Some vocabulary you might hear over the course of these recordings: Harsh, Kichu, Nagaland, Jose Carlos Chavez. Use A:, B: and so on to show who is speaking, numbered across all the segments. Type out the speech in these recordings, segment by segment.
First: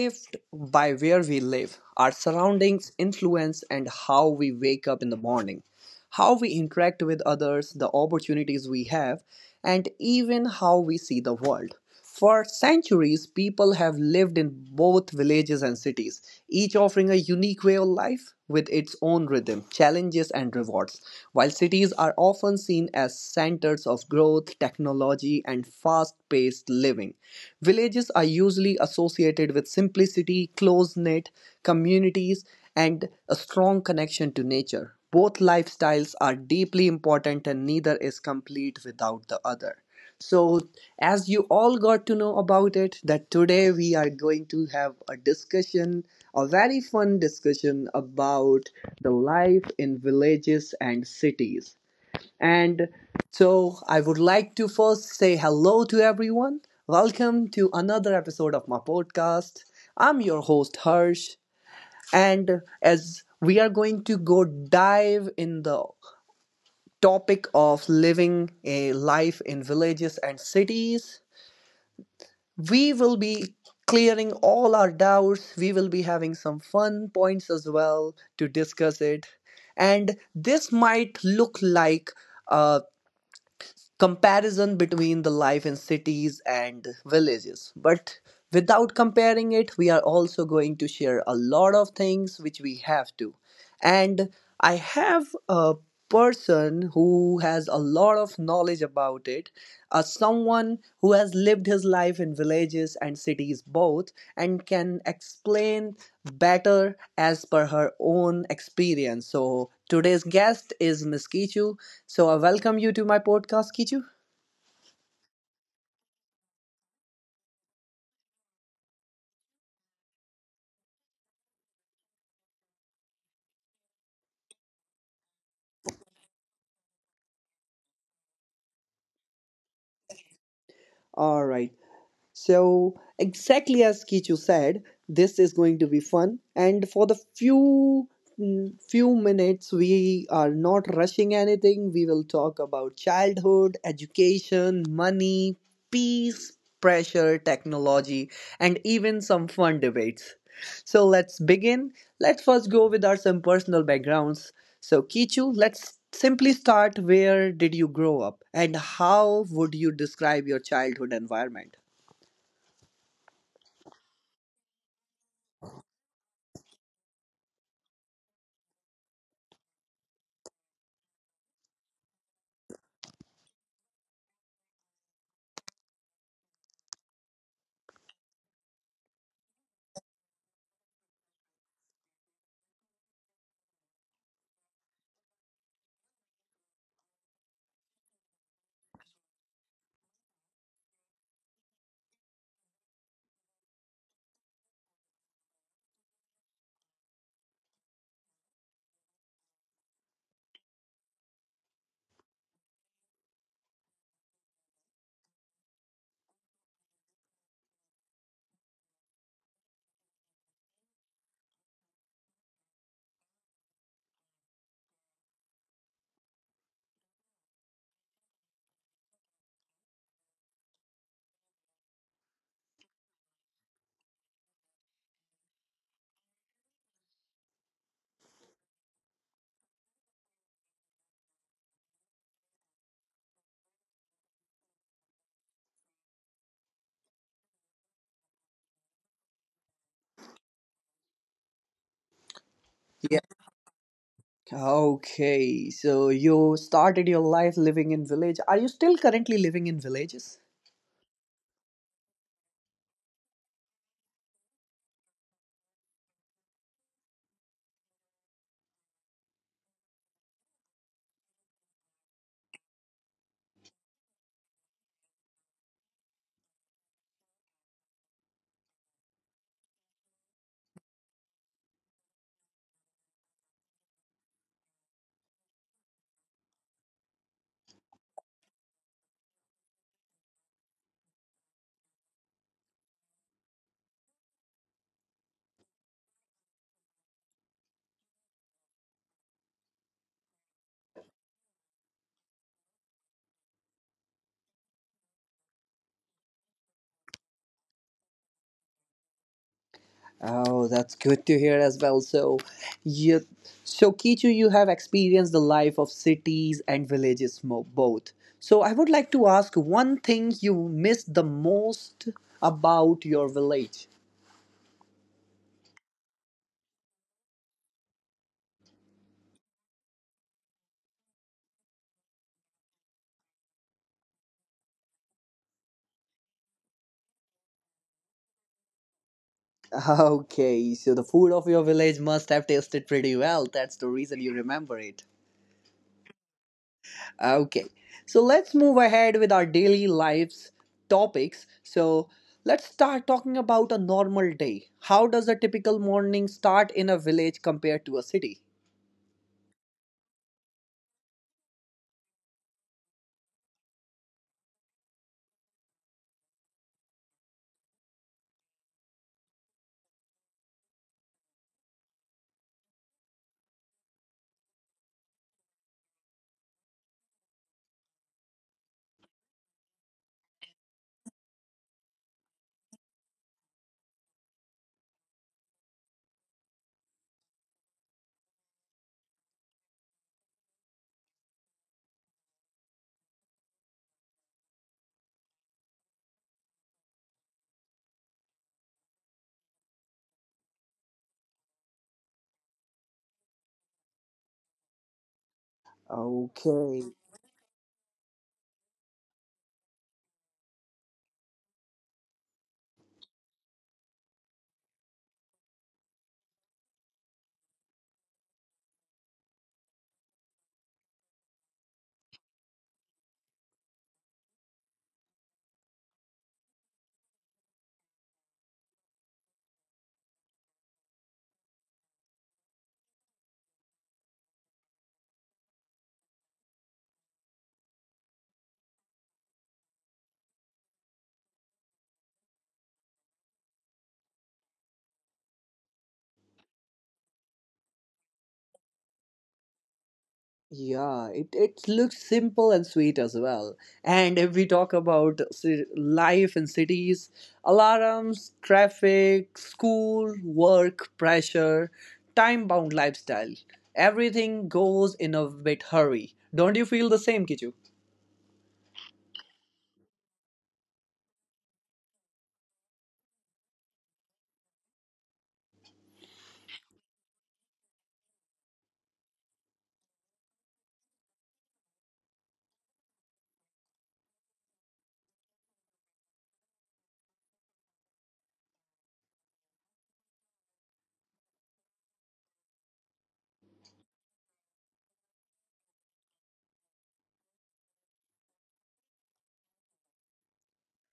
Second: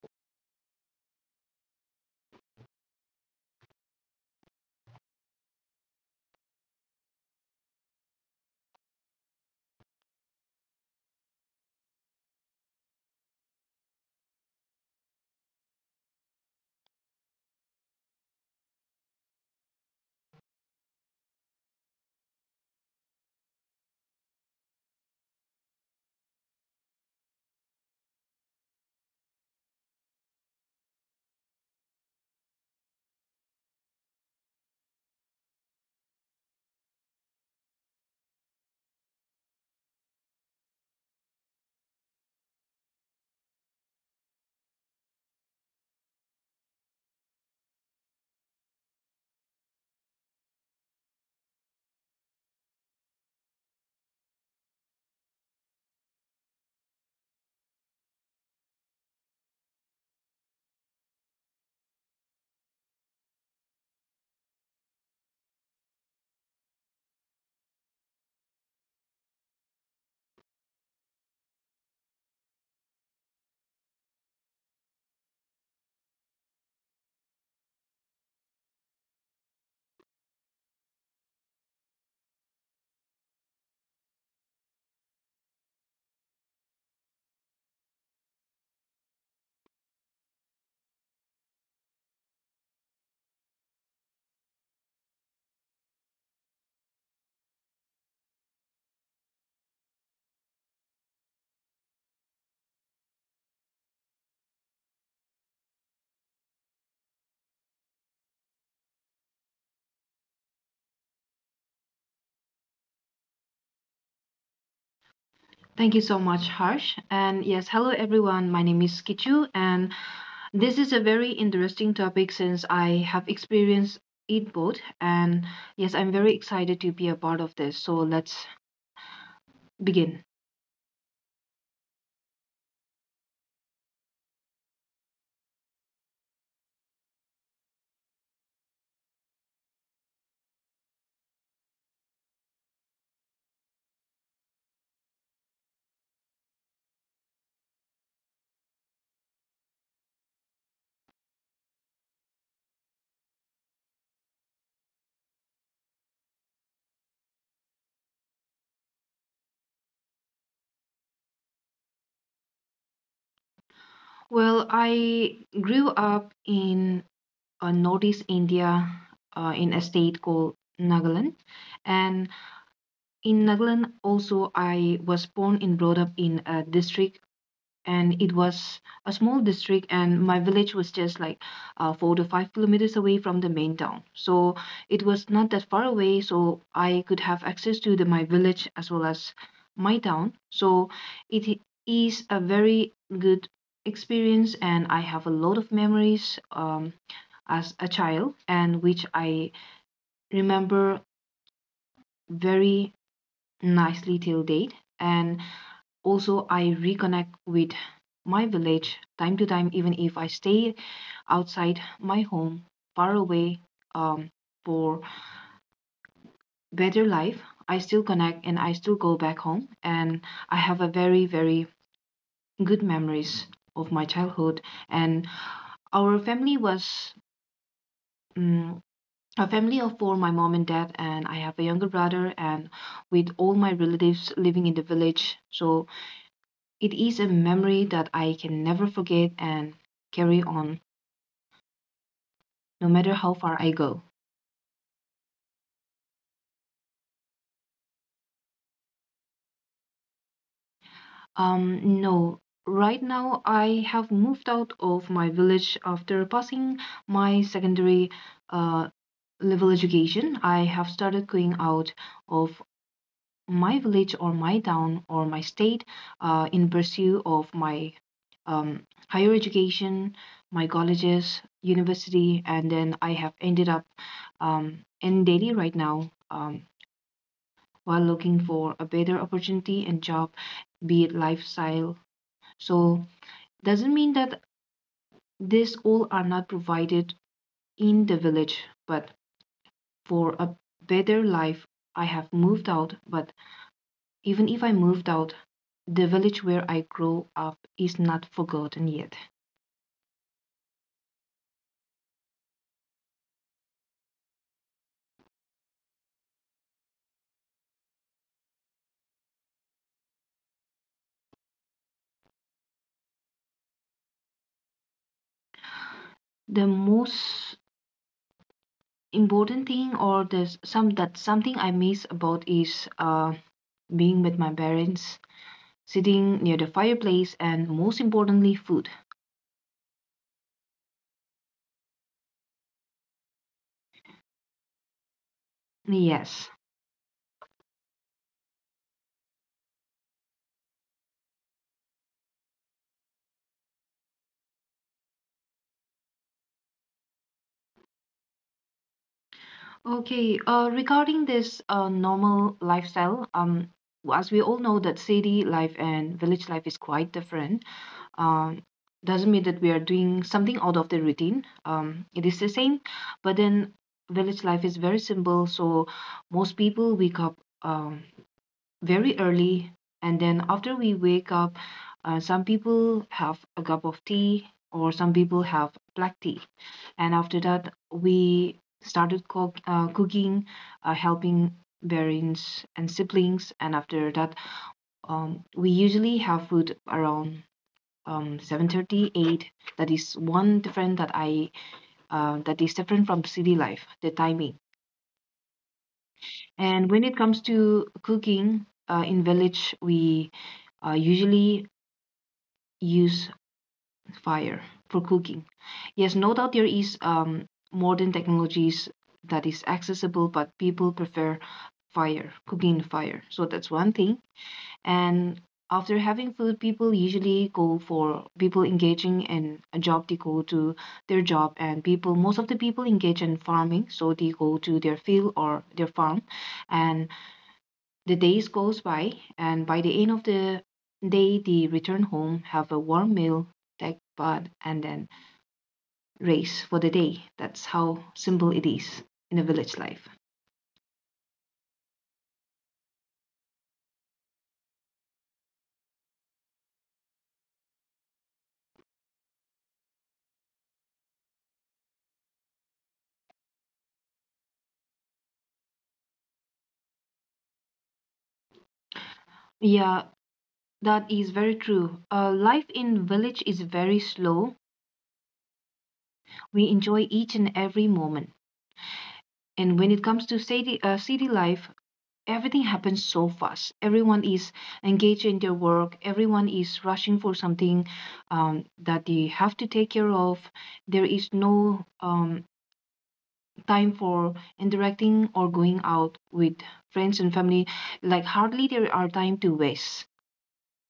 A: shaped by where we live, our surroundings influence, and how we wake up in the morning. How we interact with others, the opportunities we have, and even how we see the world. For centuries, people have lived in both villages and cities, each offering a unique way of life with its own rhythm, challenges, and rewards. While cities are often seen as centers of growth, technology, and fast paced living, villages are usually associated with simplicity, close knit communities, and a strong connection to nature. Both lifestyles are deeply important and neither is complete without the other. So, as you all got to know about it, that today we are going to have a discussion, a very fun discussion about the life in villages and cities. And so, I would like to first say hello to everyone. Welcome to another episode of my podcast. I'm your host, Harsh, and as we are going to go dive in the topic of living a life in villages and cities, we will be clearing all our doubts. We will be having some fun points as well to discuss it. And this might look like a comparison between the life in cities and villages. But without comparing it, we are also going to share a lot of things which we have to. And I have a person who has a lot of knowledge about it, someone who has lived his life in villages and cities both, and can explain better as per her own experience. So today's guest is Miss Kichu. So I welcome you to my podcast, Kichu.
B: Thank you so much, Harsh. And yes, hello everyone. My name is Kichu, and this is a very interesting topic since I have experienced it both. And yes, I'm very excited to be a part of this. So let's begin.
A: All right. So, exactly as Kichu said, this is going to be fun. And for the few minutes we are not rushing anything. We will talk about childhood, education, money, peace, pressure, technology, and even some fun debates. So let's begin. Let's first go with our some personal backgrounds. So, Kichu, let's simply start. Where did you grow up and how would you describe your childhood environment?
B: Well, I grew up in northeast India in a state called Nagaland. And in Nagaland, also, I was born and brought up in a district and it was a small district, and my village was just like 4 to 5 kilometers away from the main town, so it was not that far away, so I could have access to the my village as well as my town. So it is a very good experience, and I have a lot of memories, um, as a child, and which I remember very nicely till date. And also, I reconnect with my village time to time, even if I stay outside my home, far away, um, for better life. I still connect, and I still go back home, and I have a very, very good memories of my childhood. And our family was, um, a family of four, my mom and dad, and I have a younger brother, and with all my relatives living in the village. So it is a memory that I can never forget and carry on, no matter how far I go.
A: Okay, so you started your life living in village. Are you still currently living in villages?
B: No, right now I have moved out of my village after passing my secondary uh, level education. I have started going out of my village or my town or my state, in pursuit of my, um, higher education, my colleges, university, and then I have ended up, in Delhi right now, while looking for a better opportunity and job, be it lifestyle. So doesn't mean that this all are not provided in the village, but for a better life, I have moved out. But even if I moved out, the village where I grew up is not forgotten yet.
A: Oh, that's good to hear as well. So, you, Kichu, you have experienced the life of cities and villages both. So, I would like to ask one thing you miss the most about your village.
B: The most important thing, or there's some, that something I miss about is being with my parents, sitting near the fireplace, and most importantly, food.
A: Okay, so the food of your village must have tasted pretty well. That's the reason you remember it.
B: Yes.
A: Okay, so let's move ahead with our daily lives topics. So let's start talking about a normal day. How does a typical morning start in a village compared to a city?
B: Okay. Regarding this normal lifestyle, as we all know that city life and village life is quite different. um, doesn't mean that we are doing something out of the routine. It is the same, but then village life is very simple. So most people wake up, um, very early, and then after we wake up, some people have a cup of tea, or some people have black tea, and after that we started cooking, helping parents and siblings, and after that, we usually have food around 7:38. That is one different that I that is different from city life, the timing.
A: Okay.
B: And when it comes to cooking in village, we usually use fire for cooking. Yes, no doubt there is, modern technologies that is accessible, but people prefer fire, cooking in fire. So that's one thing. And after having food, people usually go for people engaging in a job, they go to their job, and people, most of the people engage in farming, so they go to their field or their farm, and the days goes by, and by the end of the day, they return home, have a warm meal, take bath, and then race for the day. That's how simple it is in a village life.
A: Yeah, it looks simple and sweet as well. And if we talk about life in cities, alarms, traffic, school, work, pressure, time bound lifestyle, everything goes in a bit hurry. Don't you feel the same, Kichu?
B: Yeah, that is very true. Life in village is very slow. We enjoy each and every moment. And when it comes to city, city life, everything happens so fast. Everyone is engaged in their work. Everyone is rushing for something, that they have to take care of. There is no, time for interacting or going out with friends and family. Like, hardly there are time to waste.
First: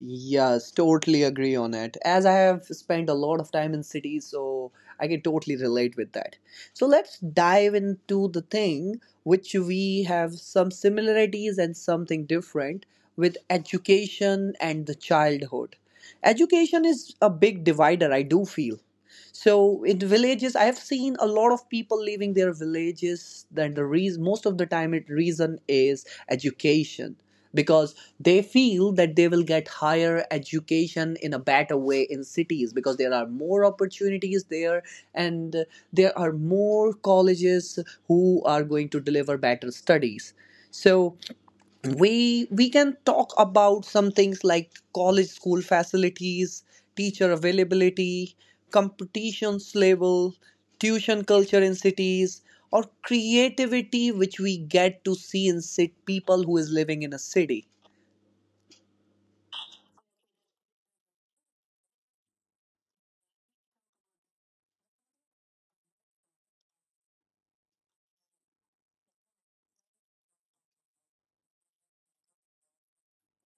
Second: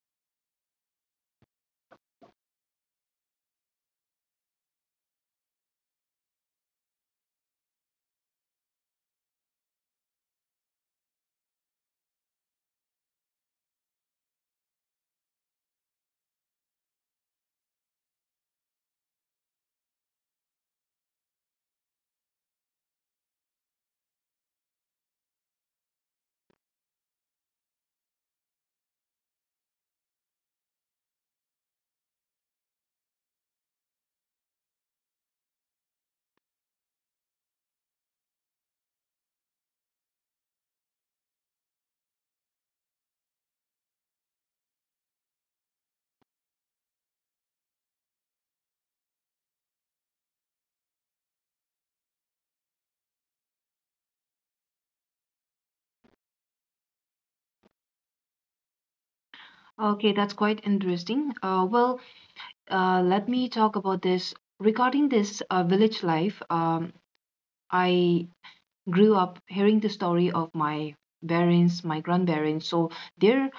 A: Yes, totally agree on it. As I have spent a lot of time in cities, so I can totally relate with that. So let's dive into the thing which we have some similarities and something different with education and the childhood. Education is a big divider, I do feel. So in villages, I have seen a lot of people leaving their villages. Then the reason, most of the time, it reason is education, because they feel that they will get higher education in a better way in cities because there are more opportunities there. And there are more colleges who are going to deliver better studies. So we can talk about some things like college, school facilities, teacher availability, competitions level, tuition culture in cities, or creativity which we get to see in people who is living in a city.
B: Okay, that's quite interesting. Let me talk about this. Regarding this village life, I grew up hearing the story of my parents, my grandparents. So their,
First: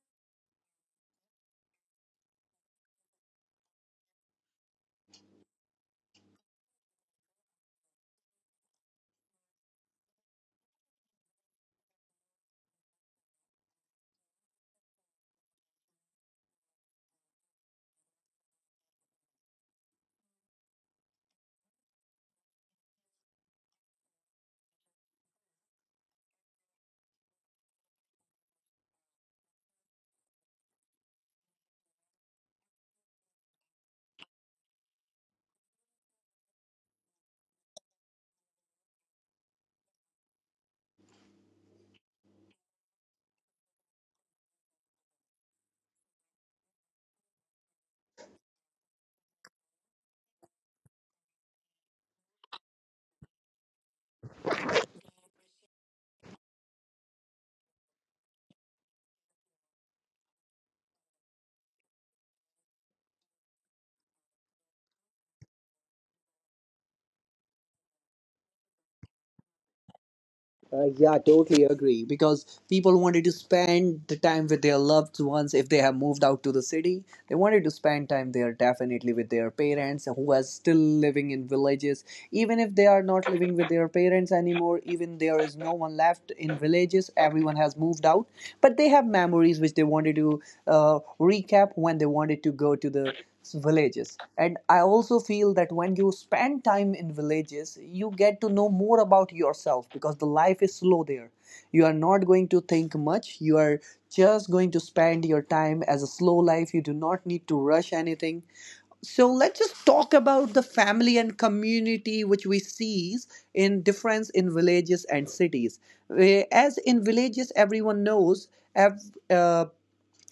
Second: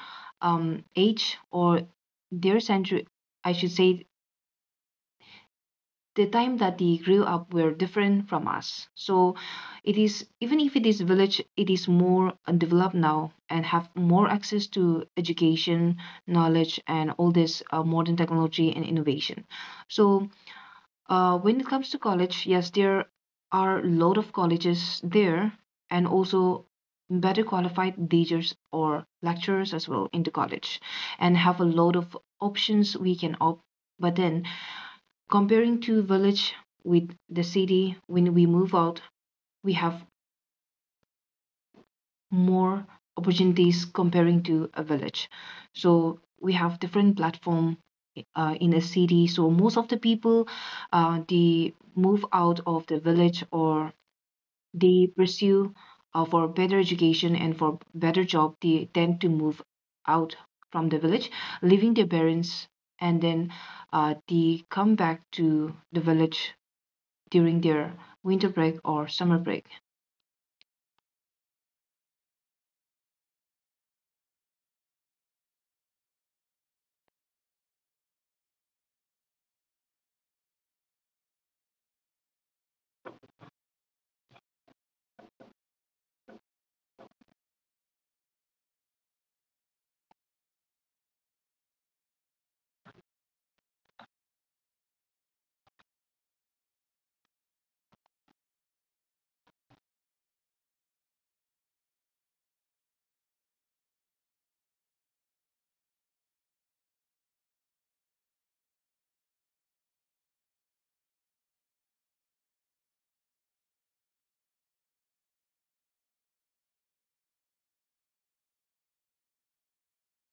B: age or their century, I should say the time that they grew up were different from us. So it is, even if it is village, it is more developed now and have more access to education, knowledge, and all this modern technology and innovation. So when it comes to college, yes, there are a lot of colleges there, and also better qualified teachers or lecturers as well into college, and have a lot of options we can opt, but then, comparing to village with the city, when we move out, we have more opportunities comparing to a village, so we have different platform in a city. So most of the people, they move out of the village, or they pursue for better education, and for better job they tend to move out from the village leaving their parents, and then they come back to the village during their winter break or summer break.
A: Yeah, totally agree. Because people wanted to spend the time with their loved ones if they have moved out to the city. They wanted to spend time there definitely with their parents who are still living in villages. Even if they are not living with their parents anymore, even there is no one left in villages, everyone has moved out. But they have memories which they wanted to recap when they wanted to go to the villages. And I also feel that when you spend time in villages, you get to know more about yourself, because the life is slow there. You are not going to think much. You are just going to spend your time as a slow life. You do not need to rush anything. So let's just talk about the family and community which we see in difference in villages and cities. As in villages, ev- uh,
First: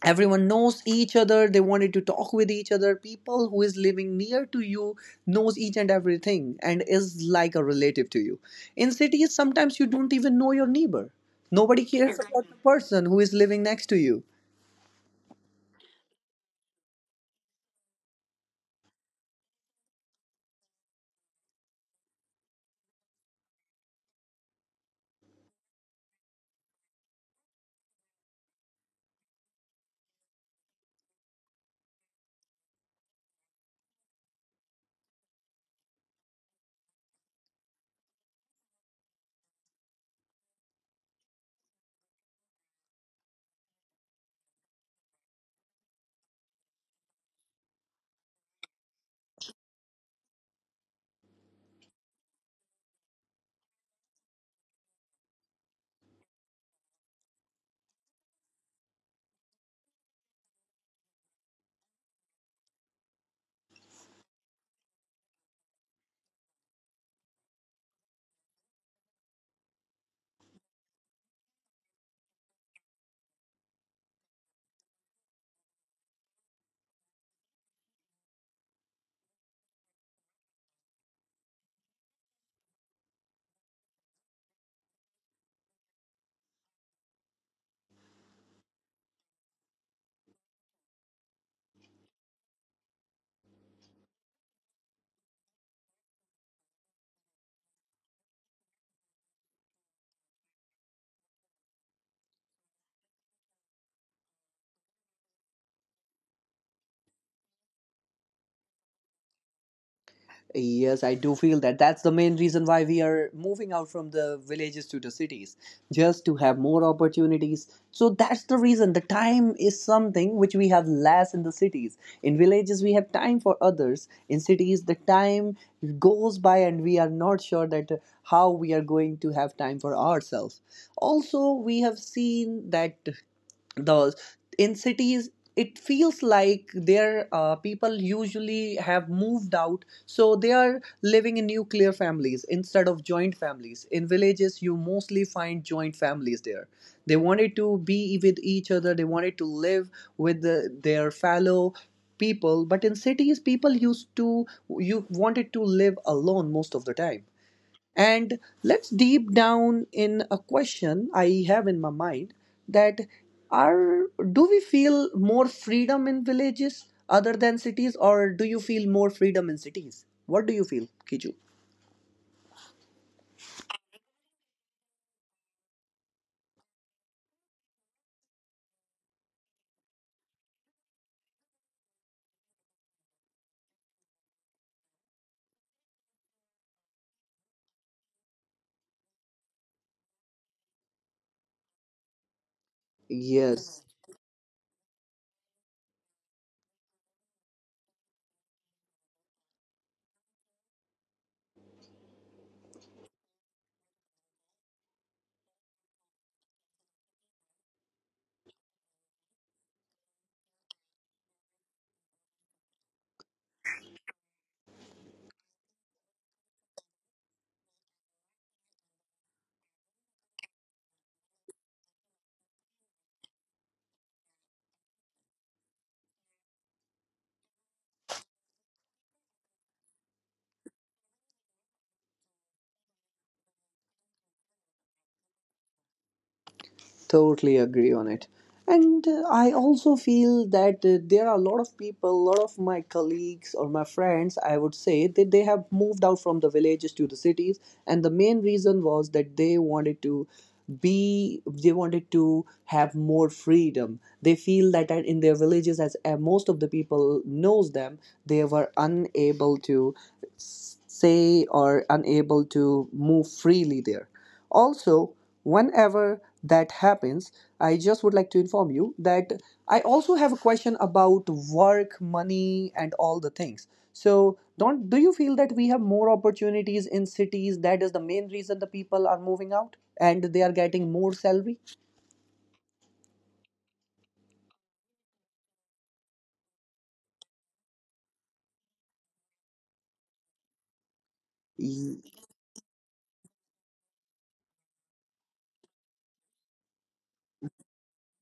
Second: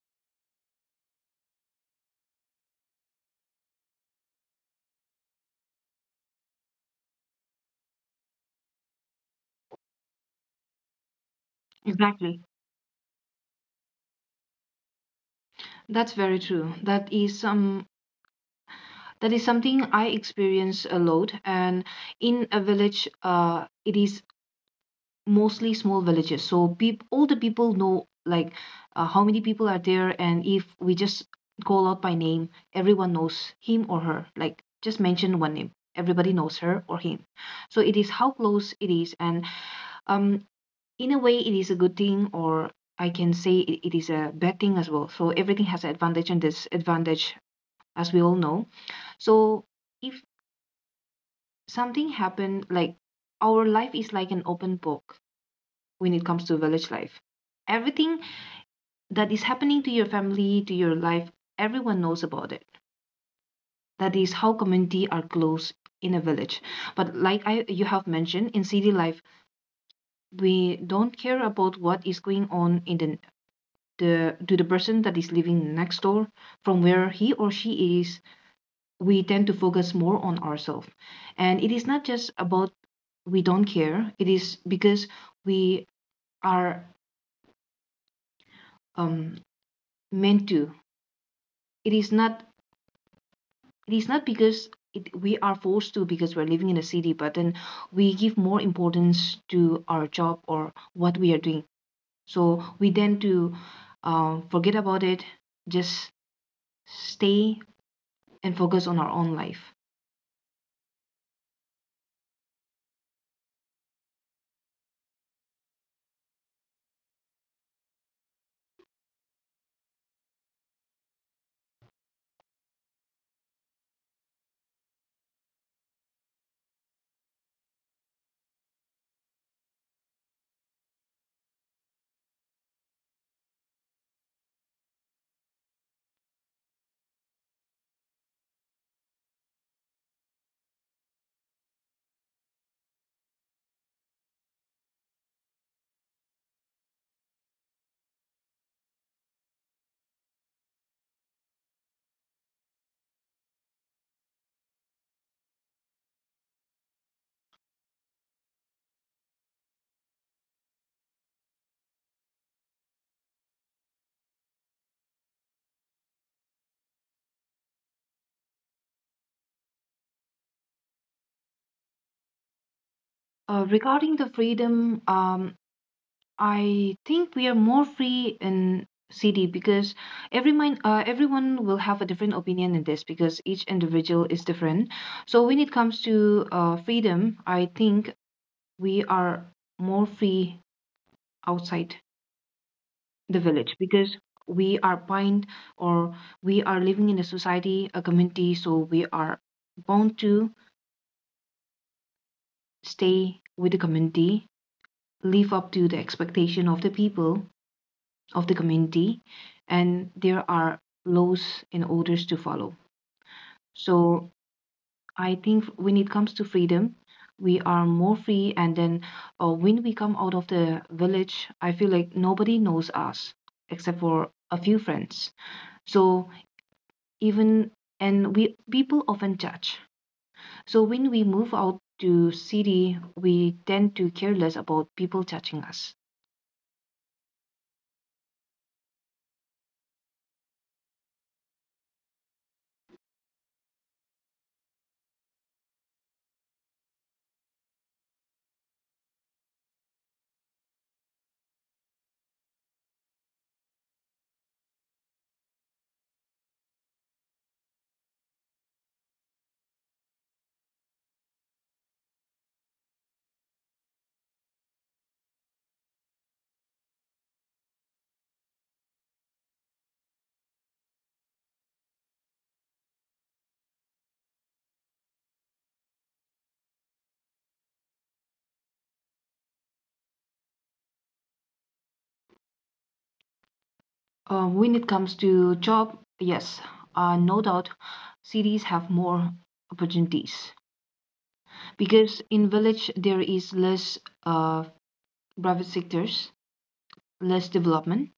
A: everyone knows each other. They wanted to talk with each other. People who is living near to you knows each and everything and is like a relative to you. In cities, sometimes you don't even know your neighbor. Nobody cares
B: Exactly,
A: about the person who is living next to you.
B: that's very true. That is some, that is something I experience a lot. And in a village, uh, it is mostly small villages, so peop all the people know, like, how many people are there, and if we just call out by name, everyone knows him or her. Like, just mention one name, everybody knows her or him. So it is how close it is. And, um in a way it is a good thing, or I can say it is a bad thing as well. So everything has an advantage and disadvantage, as we all know. So if something happened, like, our life is like an open book when it comes to village life. Everything that is happening to your family, to your life, everyone knows about it. That is how community are close in a village. But like I, you have mentioned, in city life we don't care about what is going on in the to the person that is living next door, from where he or she is. We tend to focus more on ourselves. And it is not just about we don't care, it is because we are, um, meant to, it is not, it is not because it, we are forced to because we're living in a city, but then we give more importance to our job or what we are doing, so we tend to forget about it, just stay and focus on our own life.
A: Yes, I do feel that. That's the main reason why we are moving out from the villages to the cities, just to have more opportunities. So that's the reason. The time is something which we have less in the cities. In villages, we have time for others. In cities, the time goes by and we are not sure that how we are going to have time for ourselves. Also, we have seen that the in cities it feels like their people usually have moved out, so they are living in nuclear families instead of joint families. In villages, you mostly find joint families there. They wanted to be with each other. They wanted to live with their fellow people. But in cities, people used to you wanted to live alone most of the time. And let's deep down in a question I have in my mind, that are do we feel more freedom in villages other than cities, or do you feel more freedom in cities? What do you feel, Kiju?
B: Regarding the freedom, I think we are more free in city because every mind, everyone will have a different opinion in this because each individual is different. So when it comes to freedom, I think we are more free outside the village
A: Yes.
B: because we are bind, or we are living in a society, a community, so we are bound to stay with the community, live up to the expectation of the people of the community, and there are laws and orders to follow. So I think when it comes to freedom, we are more free. And then when we come out of the village, I feel like nobody knows us except for a few friends. So even, and we, people often judge. So when we move out to city, we tend to care less about people judging us.
A: Totally agree on it. And I also feel that there are a lot of people, a lot of my colleagues or my friends, I would say, that they have moved out from the villages to the cities. And the main reason was that they wanted to have more freedom. They feel that in their villages, as most of the people knows them, they were unable to say or unable to move freely there. Also, whenever that happens, I just would like to inform you that I also have a question about work, money, and all the things. So, don't do you feel that we have more opportunities in cities? That is the main reason the people are moving out and they are getting more salary.
B: When it comes to job, yes, no doubt cities have more opportunities
A: Y-
B: because in village there is less, uh, private sectors, less development.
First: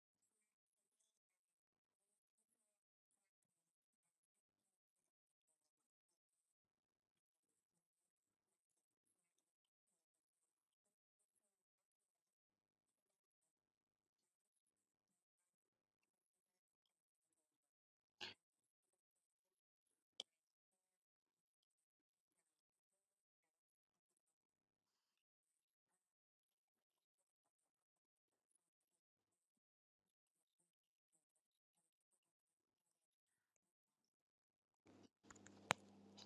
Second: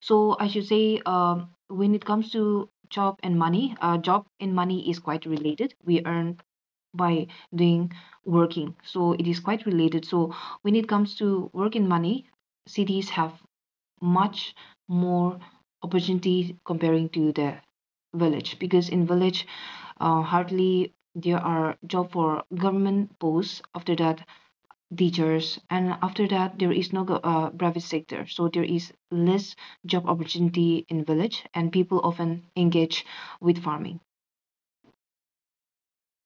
B: So I should say, when it comes to job and money is quite related. We earn by doing working, so it is quite related. So when it comes to work and money, cities have much more opportunity comparing to the village, because in village, hardly there are job for government posts, after that teachers, and after that there is no private sector. So there is less job opportunity in village, and people often engage with farming.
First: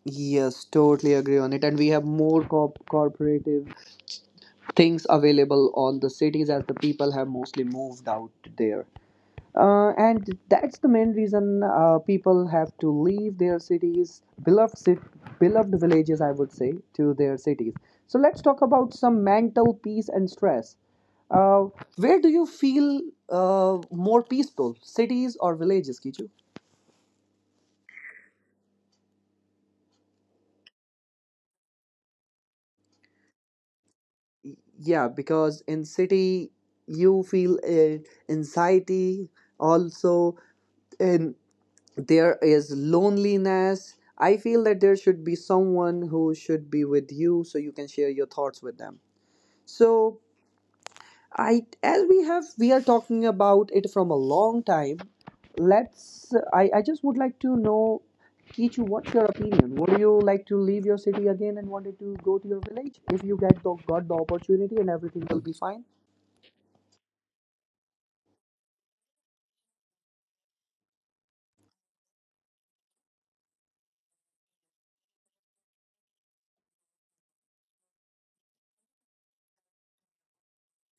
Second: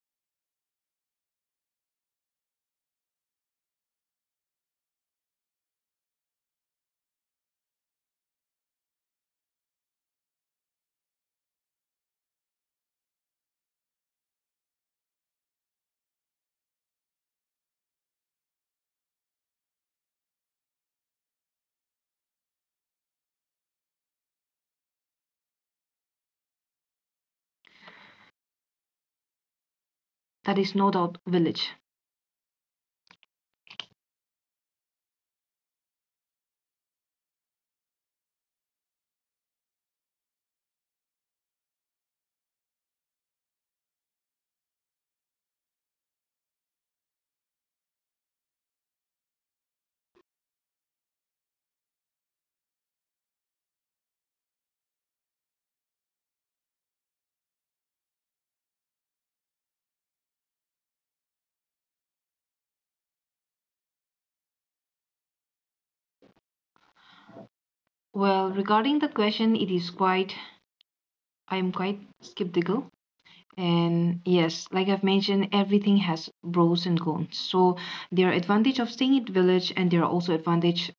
A: Yes, totally agree on it. And we have more corporative things available on the cities as the people have mostly moved out there. And that's the main reason people have to leave their beloved villages, I would say, to their cities. So let's talk about some mental peace and stress. Uh, where do you feel more peaceful, cities or villages, Kichu?
B: That is no doubt village.
A: Yeah, because in city you feel anxiety. Also, in there is loneliness. I feel that there should be someone who should be with you so you can share your thoughts with them. So I as we are talking about it from a long time. Let's i i just would like to know, Kichu, what's your opinion? Would you like to leave your city again and wanted to go to your village? If you got the opportunity and everything will be fine,
B: Well, regarding the question, it is quite, I am quite skeptical. And yes, like I've mentioned, everything has pros and cons. So there are advantage of staying in village, and there are also advantage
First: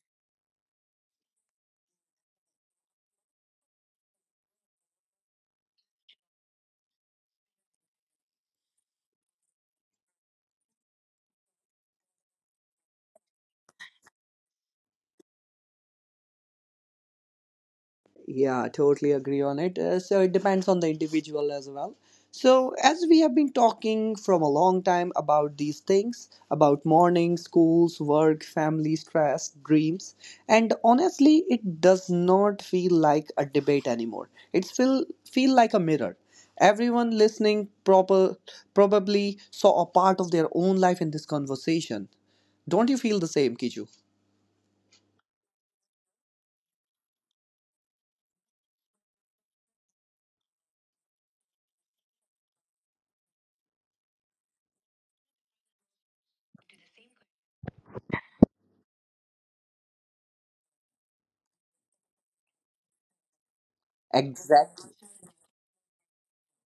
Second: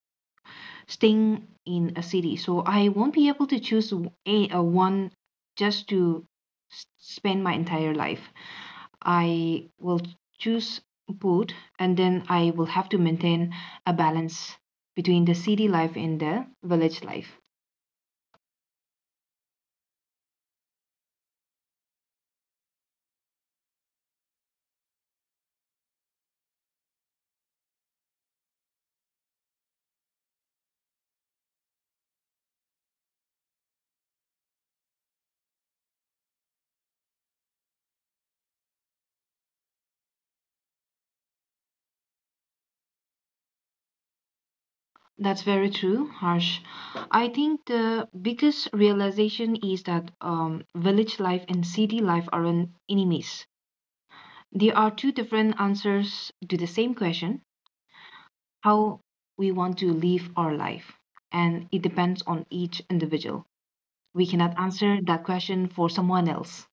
B: staying in a city. So I won't be able to choose a one just to spend my entire life. I will choose both, and then I will have to maintain a balance between the city life and the village life.
A: Yeah, totally agree on it. So it depends on the individual as well. So, as we have been talking from a long time about these things about morning, schools, work, family, stress, dreams, and honestly, it does not feel like a debate anymore. It's feel like a mirror. Everyone listening probably saw a part of their own life in this conversation. Don't you feel the same, Kiju?
B: That's very true, Harsh. I think the biggest realization is that, village life and city life aren't enemies. They are two different answers to the same question: how we want to live our life, and it depends on each individual. We cannot
A: Exactly.
B: answer that question for someone else.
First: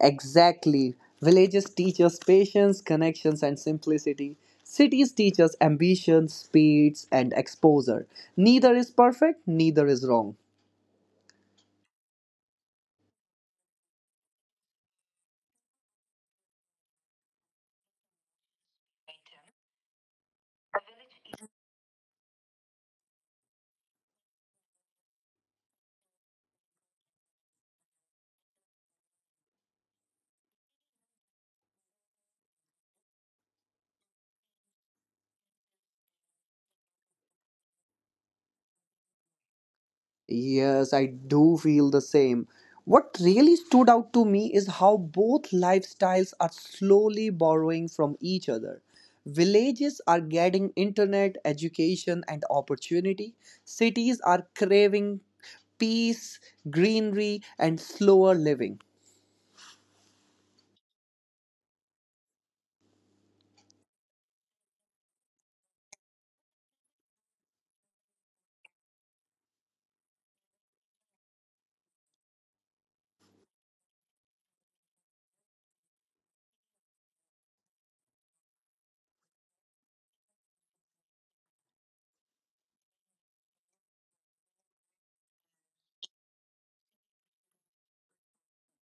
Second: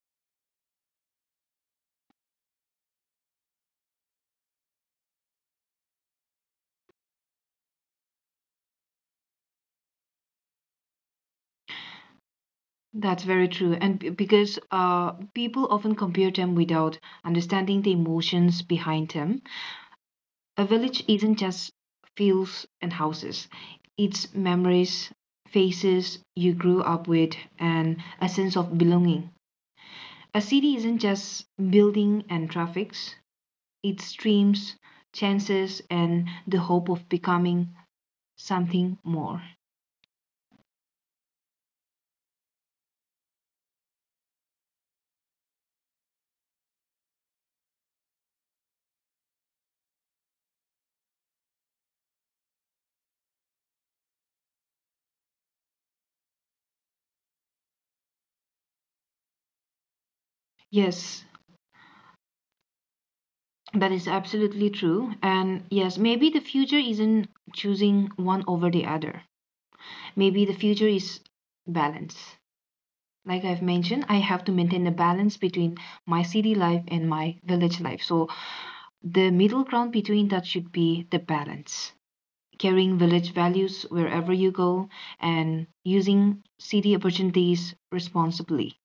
A: Exactly. Villages teach us patience, connections, and simplicity. Cities teach us ambition, speeds, and exposure. Neither is perfect, neither is wrong.
B: That's very true. And because people often compare them without understanding the emotions behind them. A village isn't just fields and houses; it's memories, faces you grew up with, and a sense of belonging. A city isn't just building and traffic. Its dreams, chances, and the hope of becoming something more.
A: Yes, I do feel the same. What really stood out to me is how both lifestyles are slowly borrowing from each other. Villages are getting internet, education, and opportunity. Cities are craving peace, greenery, and slower living.
B: Yes, that is absolutely true. And yes, maybe the future isn't choosing one over the other. Maybe the future is balance. Like I've mentioned, I have to maintain a balance between my city life and my village life. So the middle ground between that should be the balance. Carrying village values wherever you go and using city opportunities responsibly.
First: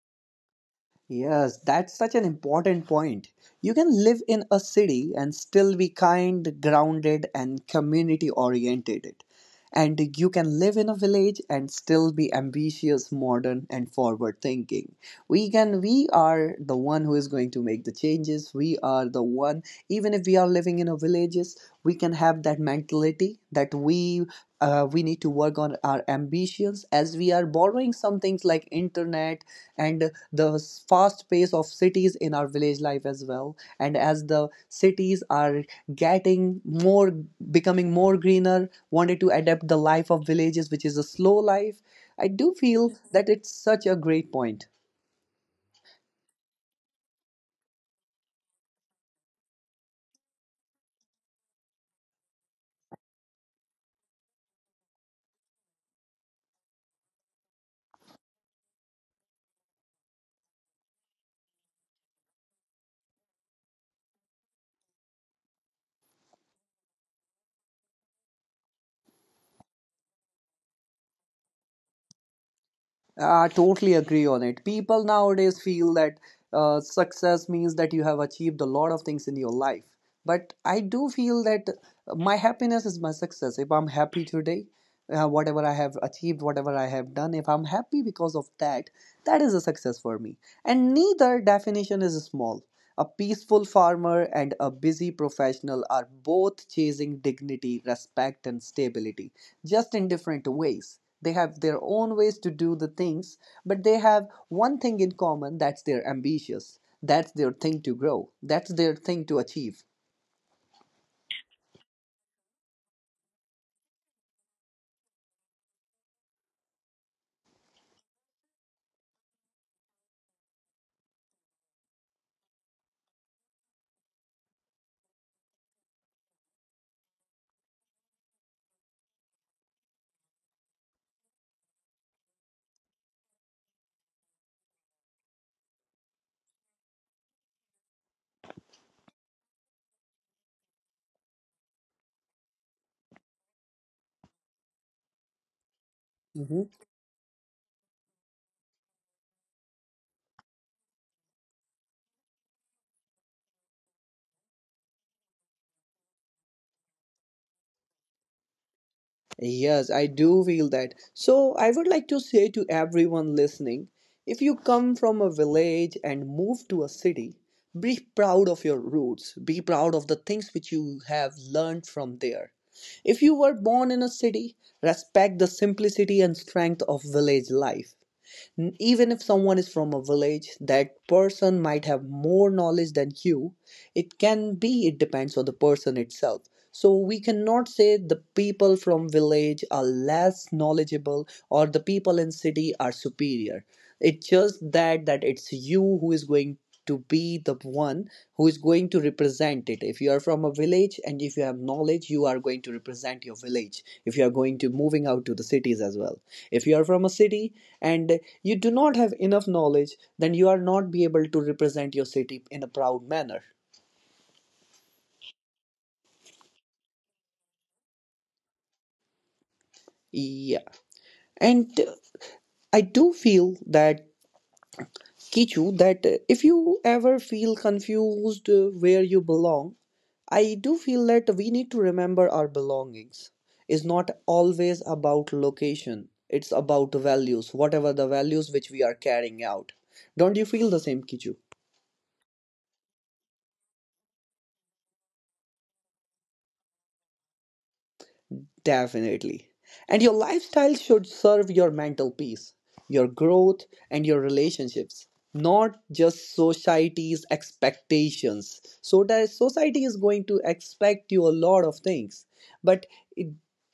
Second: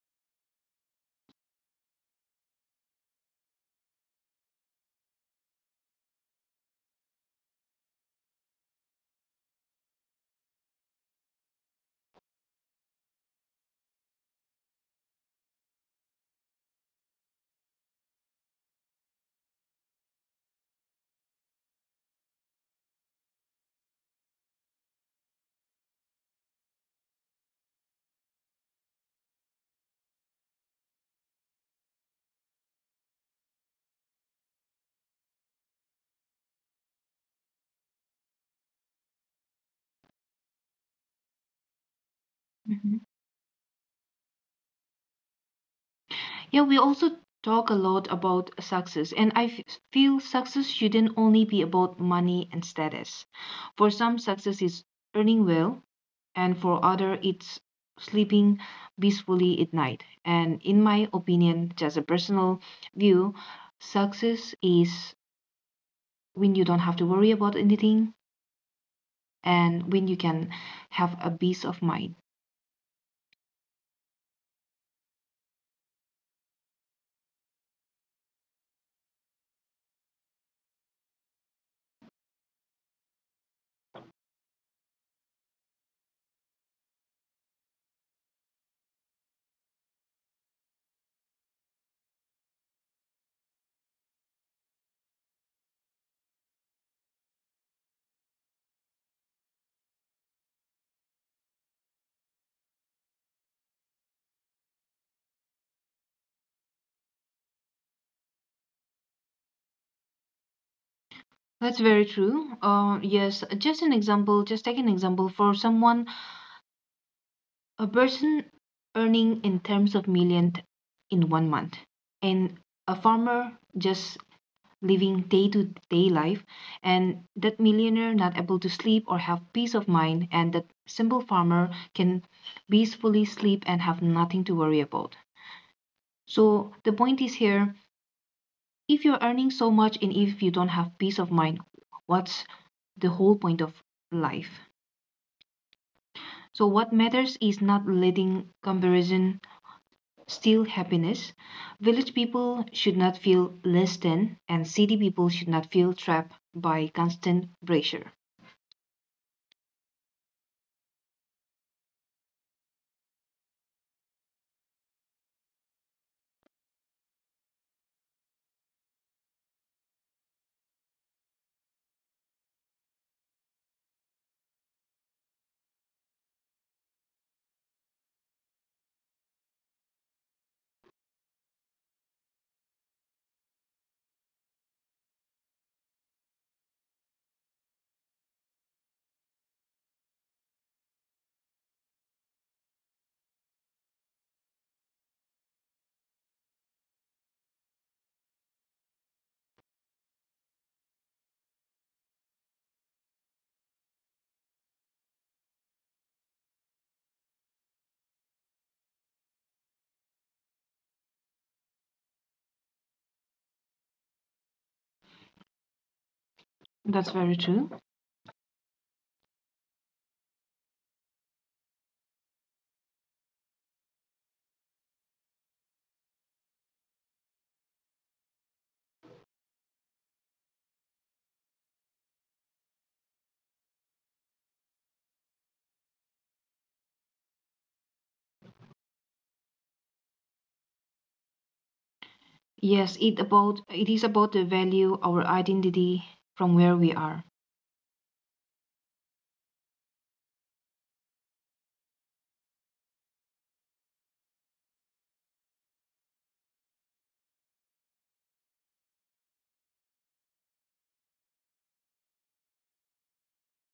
A: Yes, that's such an important point. You can live in a city and still be kind, grounded, and community oriented. And you can live in a village and still be ambitious, modern, and forward thinking. We are the one who is going to make the changes. We are the one, even if we are living in a villages, we can have that mentality that we need to work on our ambitions, as we are borrowing some things like internet and the fast pace of cities in our village life as well. And as the cities are getting more, becoming more greener, wanted to adapt the life of villages, which is a slow life. I do feel that it's such a great point.
B: Yeah, we also talk a lot about success, and feel success shouldn't only be about money and status. For some, success is earning well, and for other, it's sleeping peacefully at night. And in my opinion, just a personal view, success is when you don't have to worry about anything and when you can have a peace of mind.
A: I totally agree on it. People nowadays feel that success means that you have achieved a lot of things in your life. But I do feel that my happiness is my success. If I'm happy today, whatever I have achieved, whatever I have done, if I'm happy because of that, that is a success for me. And neither definition is small. A peaceful farmer and a busy professional are both chasing dignity, respect, and stability, just in different ways. They have their own ways to do the things, but they have one thing in common, that's they're ambitious, that's their thing to grow, that's their thing to achieve.
B: That's very true. Yes, just an example, just take an example for someone a person earning in terms of million in one month, and a farmer just living day to day life, and that millionaire not able to sleep or have peace of mind, and that simple farmer can peacefully sleep and have nothing to worry about. So the point is here, if you're earning so much and if you don't have peace of mind, what's the whole point of life? So
A: Mhm.
B: what matters is not letting comparison still happiness. Village people should not feel less than, and city people should not feel trapped by constant pressure.
A: Yes, I do feel that. So, I would like to say to everyone listening, if you come from a village and move to a city, be proud of your roots, be proud of the things which you have learned from there. If you were born in a city, respect the simplicity and strength of village life. Even if someone is from a village, that person might have more knowledge than you. It can be, it depends on the person itself. So we cannot say the people from village are less knowledgeable or the people in city are superior. It's just that it's you who is going to be the one who is going to represent it. If you are from a village and if you have knowledge, you are going to represent your village if you are going to moving out to the cities as well. If you are from a city and you do not have enough knowledge, then you are not be able to represent your city in a proud manner.
B: That's very true.
A: Yeah, and I do feel that, Kichu, that if you ever feel confused where you belong, I do feel that we need to remember our belongings is not always about location. It's about values, whatever the values which we are carrying out. Don't you feel the same, Kichu?
B: Yes, it about it is about the value our identity from where we are.
A: Definitely. And your lifestyle should serve your mental peace, your growth, and your relationships, not just society's expectations. So that society is going to expect you a lot of things. But it,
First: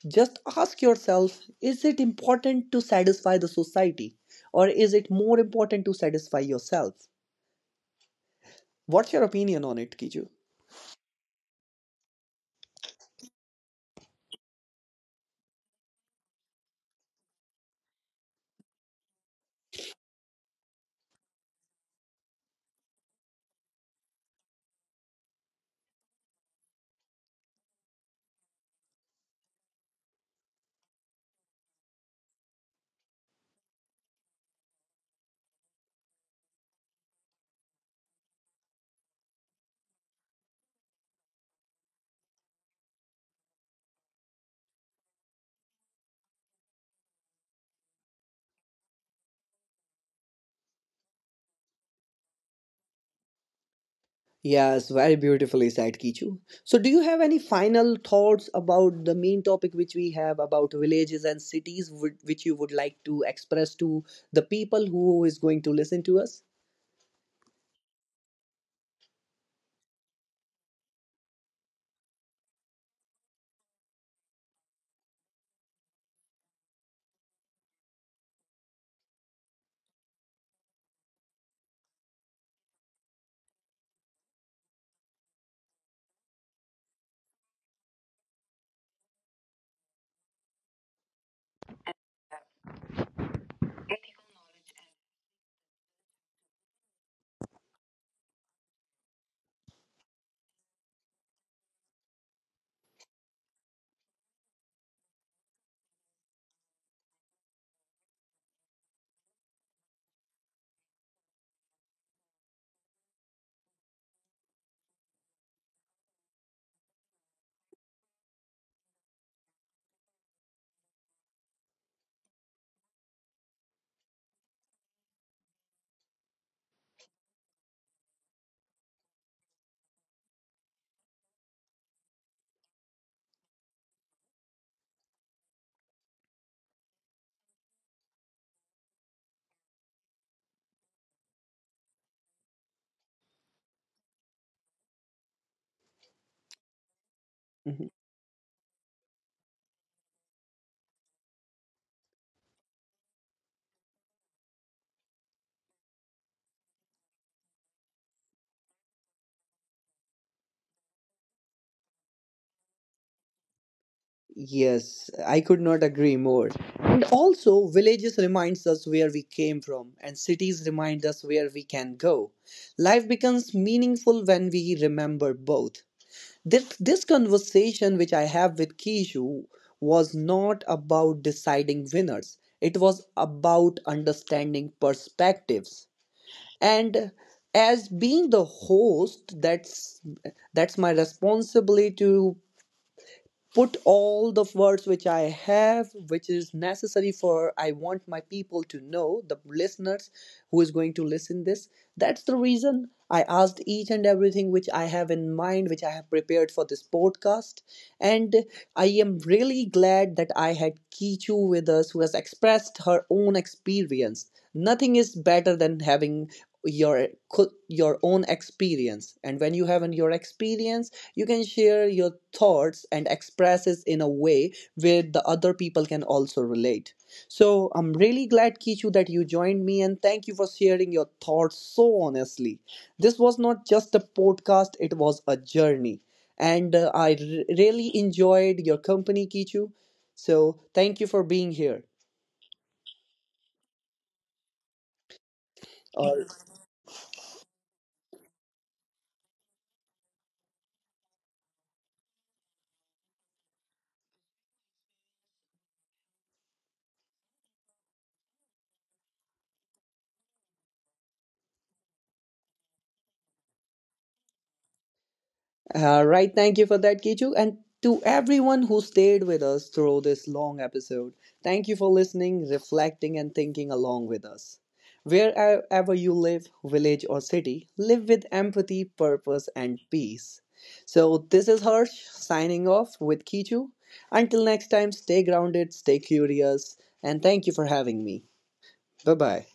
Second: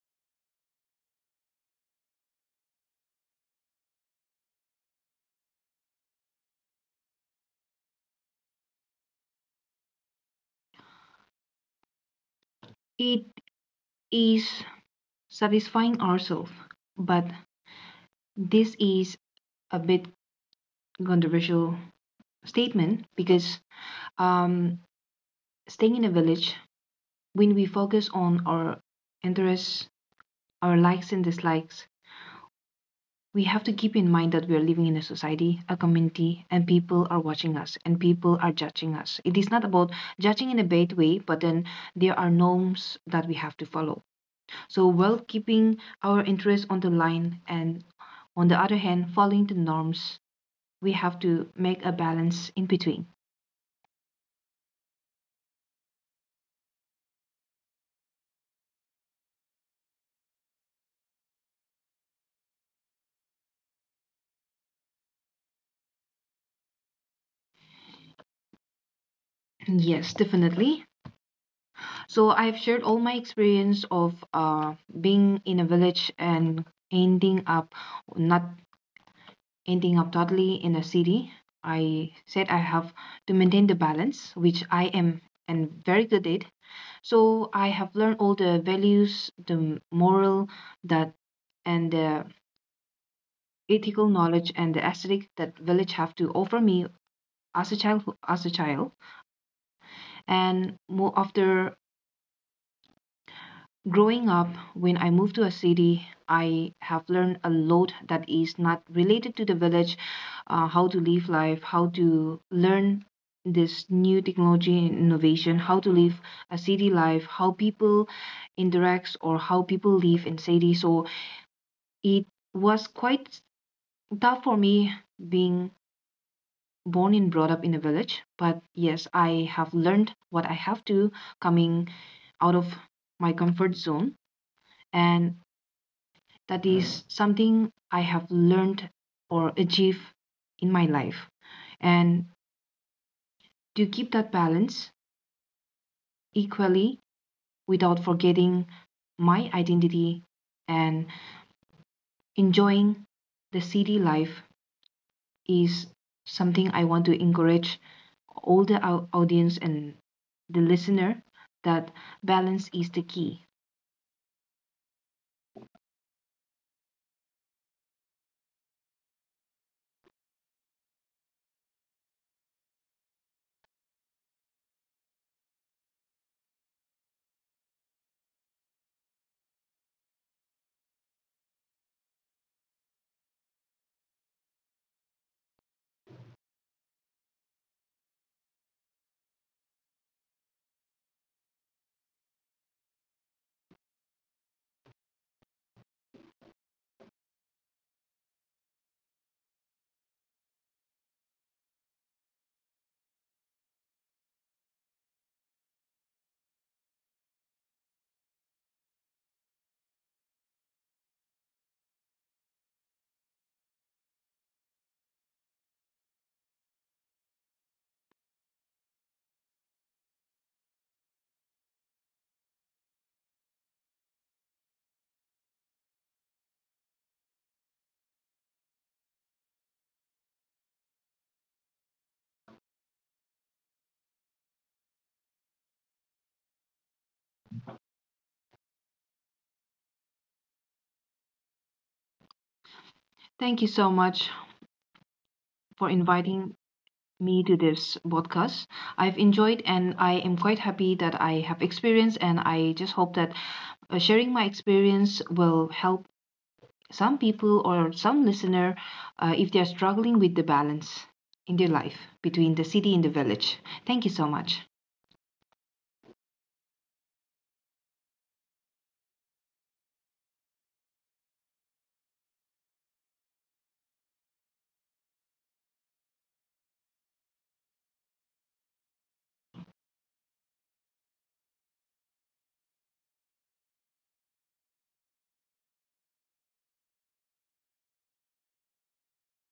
A: just ask yourself, is it important to satisfy the society? Or is it more important to satisfy yourself? What's your opinion on it, Kiju?
B: It is satisfying ourselves, but this is a bit controversial statement because um, staying in a village when we focus on our interests, our likes and dislikes, we have to keep in mind that we are living in a society, a community, and people are watching us and people are judging us. It is not about judging in a bad way, but then there are norms that we have to follow. So, while keeping our interests on the line and on the other hand, following the norms, we have to make a balance in between.
A: Yes, very beautifully said, Kichu. So, do you have any final thoughts about the main topic which we have about villages and cities, which you would like to express to the people who is going to listen to us?
B: Yes, definitely. So I've shared all my experience of being in a village and ending up not ending up totally in a city. I said I have to maintain the balance, which I am and very good at. So I have learned all the values, the moral that and the ethical knowledge and the aesthetic that village have to offer me as a child, and more after growing up, when I moved to a city, I have learned a lot that is not related to the village, how to live life, how to learn this new technology and innovation, how to live a city life, how people interacts or how people live in city. So it was quite tough for me being born and brought up in a village. But yes, I have learned what I have to coming out of my comfort zone, and that is something I have learned or achieved in my life. And to keep that balance equally
A: Mhm.
B: without forgetting my identity and enjoying the city life is something I want to encourage all the audience and the listener that balance is the key.
A: Yes, I could not agree more. And also, villages reminds us where we came from, and cities remind us where we can go. Life becomes meaningful when we remember both. This conversation which I have with Kishu was not about deciding winners, it was about understanding perspectives. And as being the host, that's my responsibility to put all the words which I have, which is necessary, for I want my people to know, the listeners who is going to listen this. That's the reason I asked each and everything which I have in mind, which I have prepared for this podcast. And I am really glad that I had Kichu with us, who has expressed her own experience. Nothing is better than having your your own experience, and when you have your experience you can share your thoughts and expresses in a way where the other people can also relate. So I'm really glad, Kichu, that you joined me, and thank you for sharing your thoughts so honestly. This was not just a podcast, it was a journey. And really enjoyed your company, Kichu. So thank you for being here.
B: Thank you so much for
A: Or
B: inviting me to this podcast. I've enjoyed and I am quite happy that I have experience and I just hope that sharing my experience will help some people or some listener if they're struggling with the balance in their life between the city and the village. Thank you so much.
A: all right, thank you for that, Kichu. And to everyone who stayed with us through this long episode, thank you for listening, reflecting, and thinking along with us. Wherever you live, village or city, live with empathy, purpose, and peace. So, this is Harsh signing off with Kichu. Until next time, stay grounded, stay curious, and thank you for having me. Bye bye.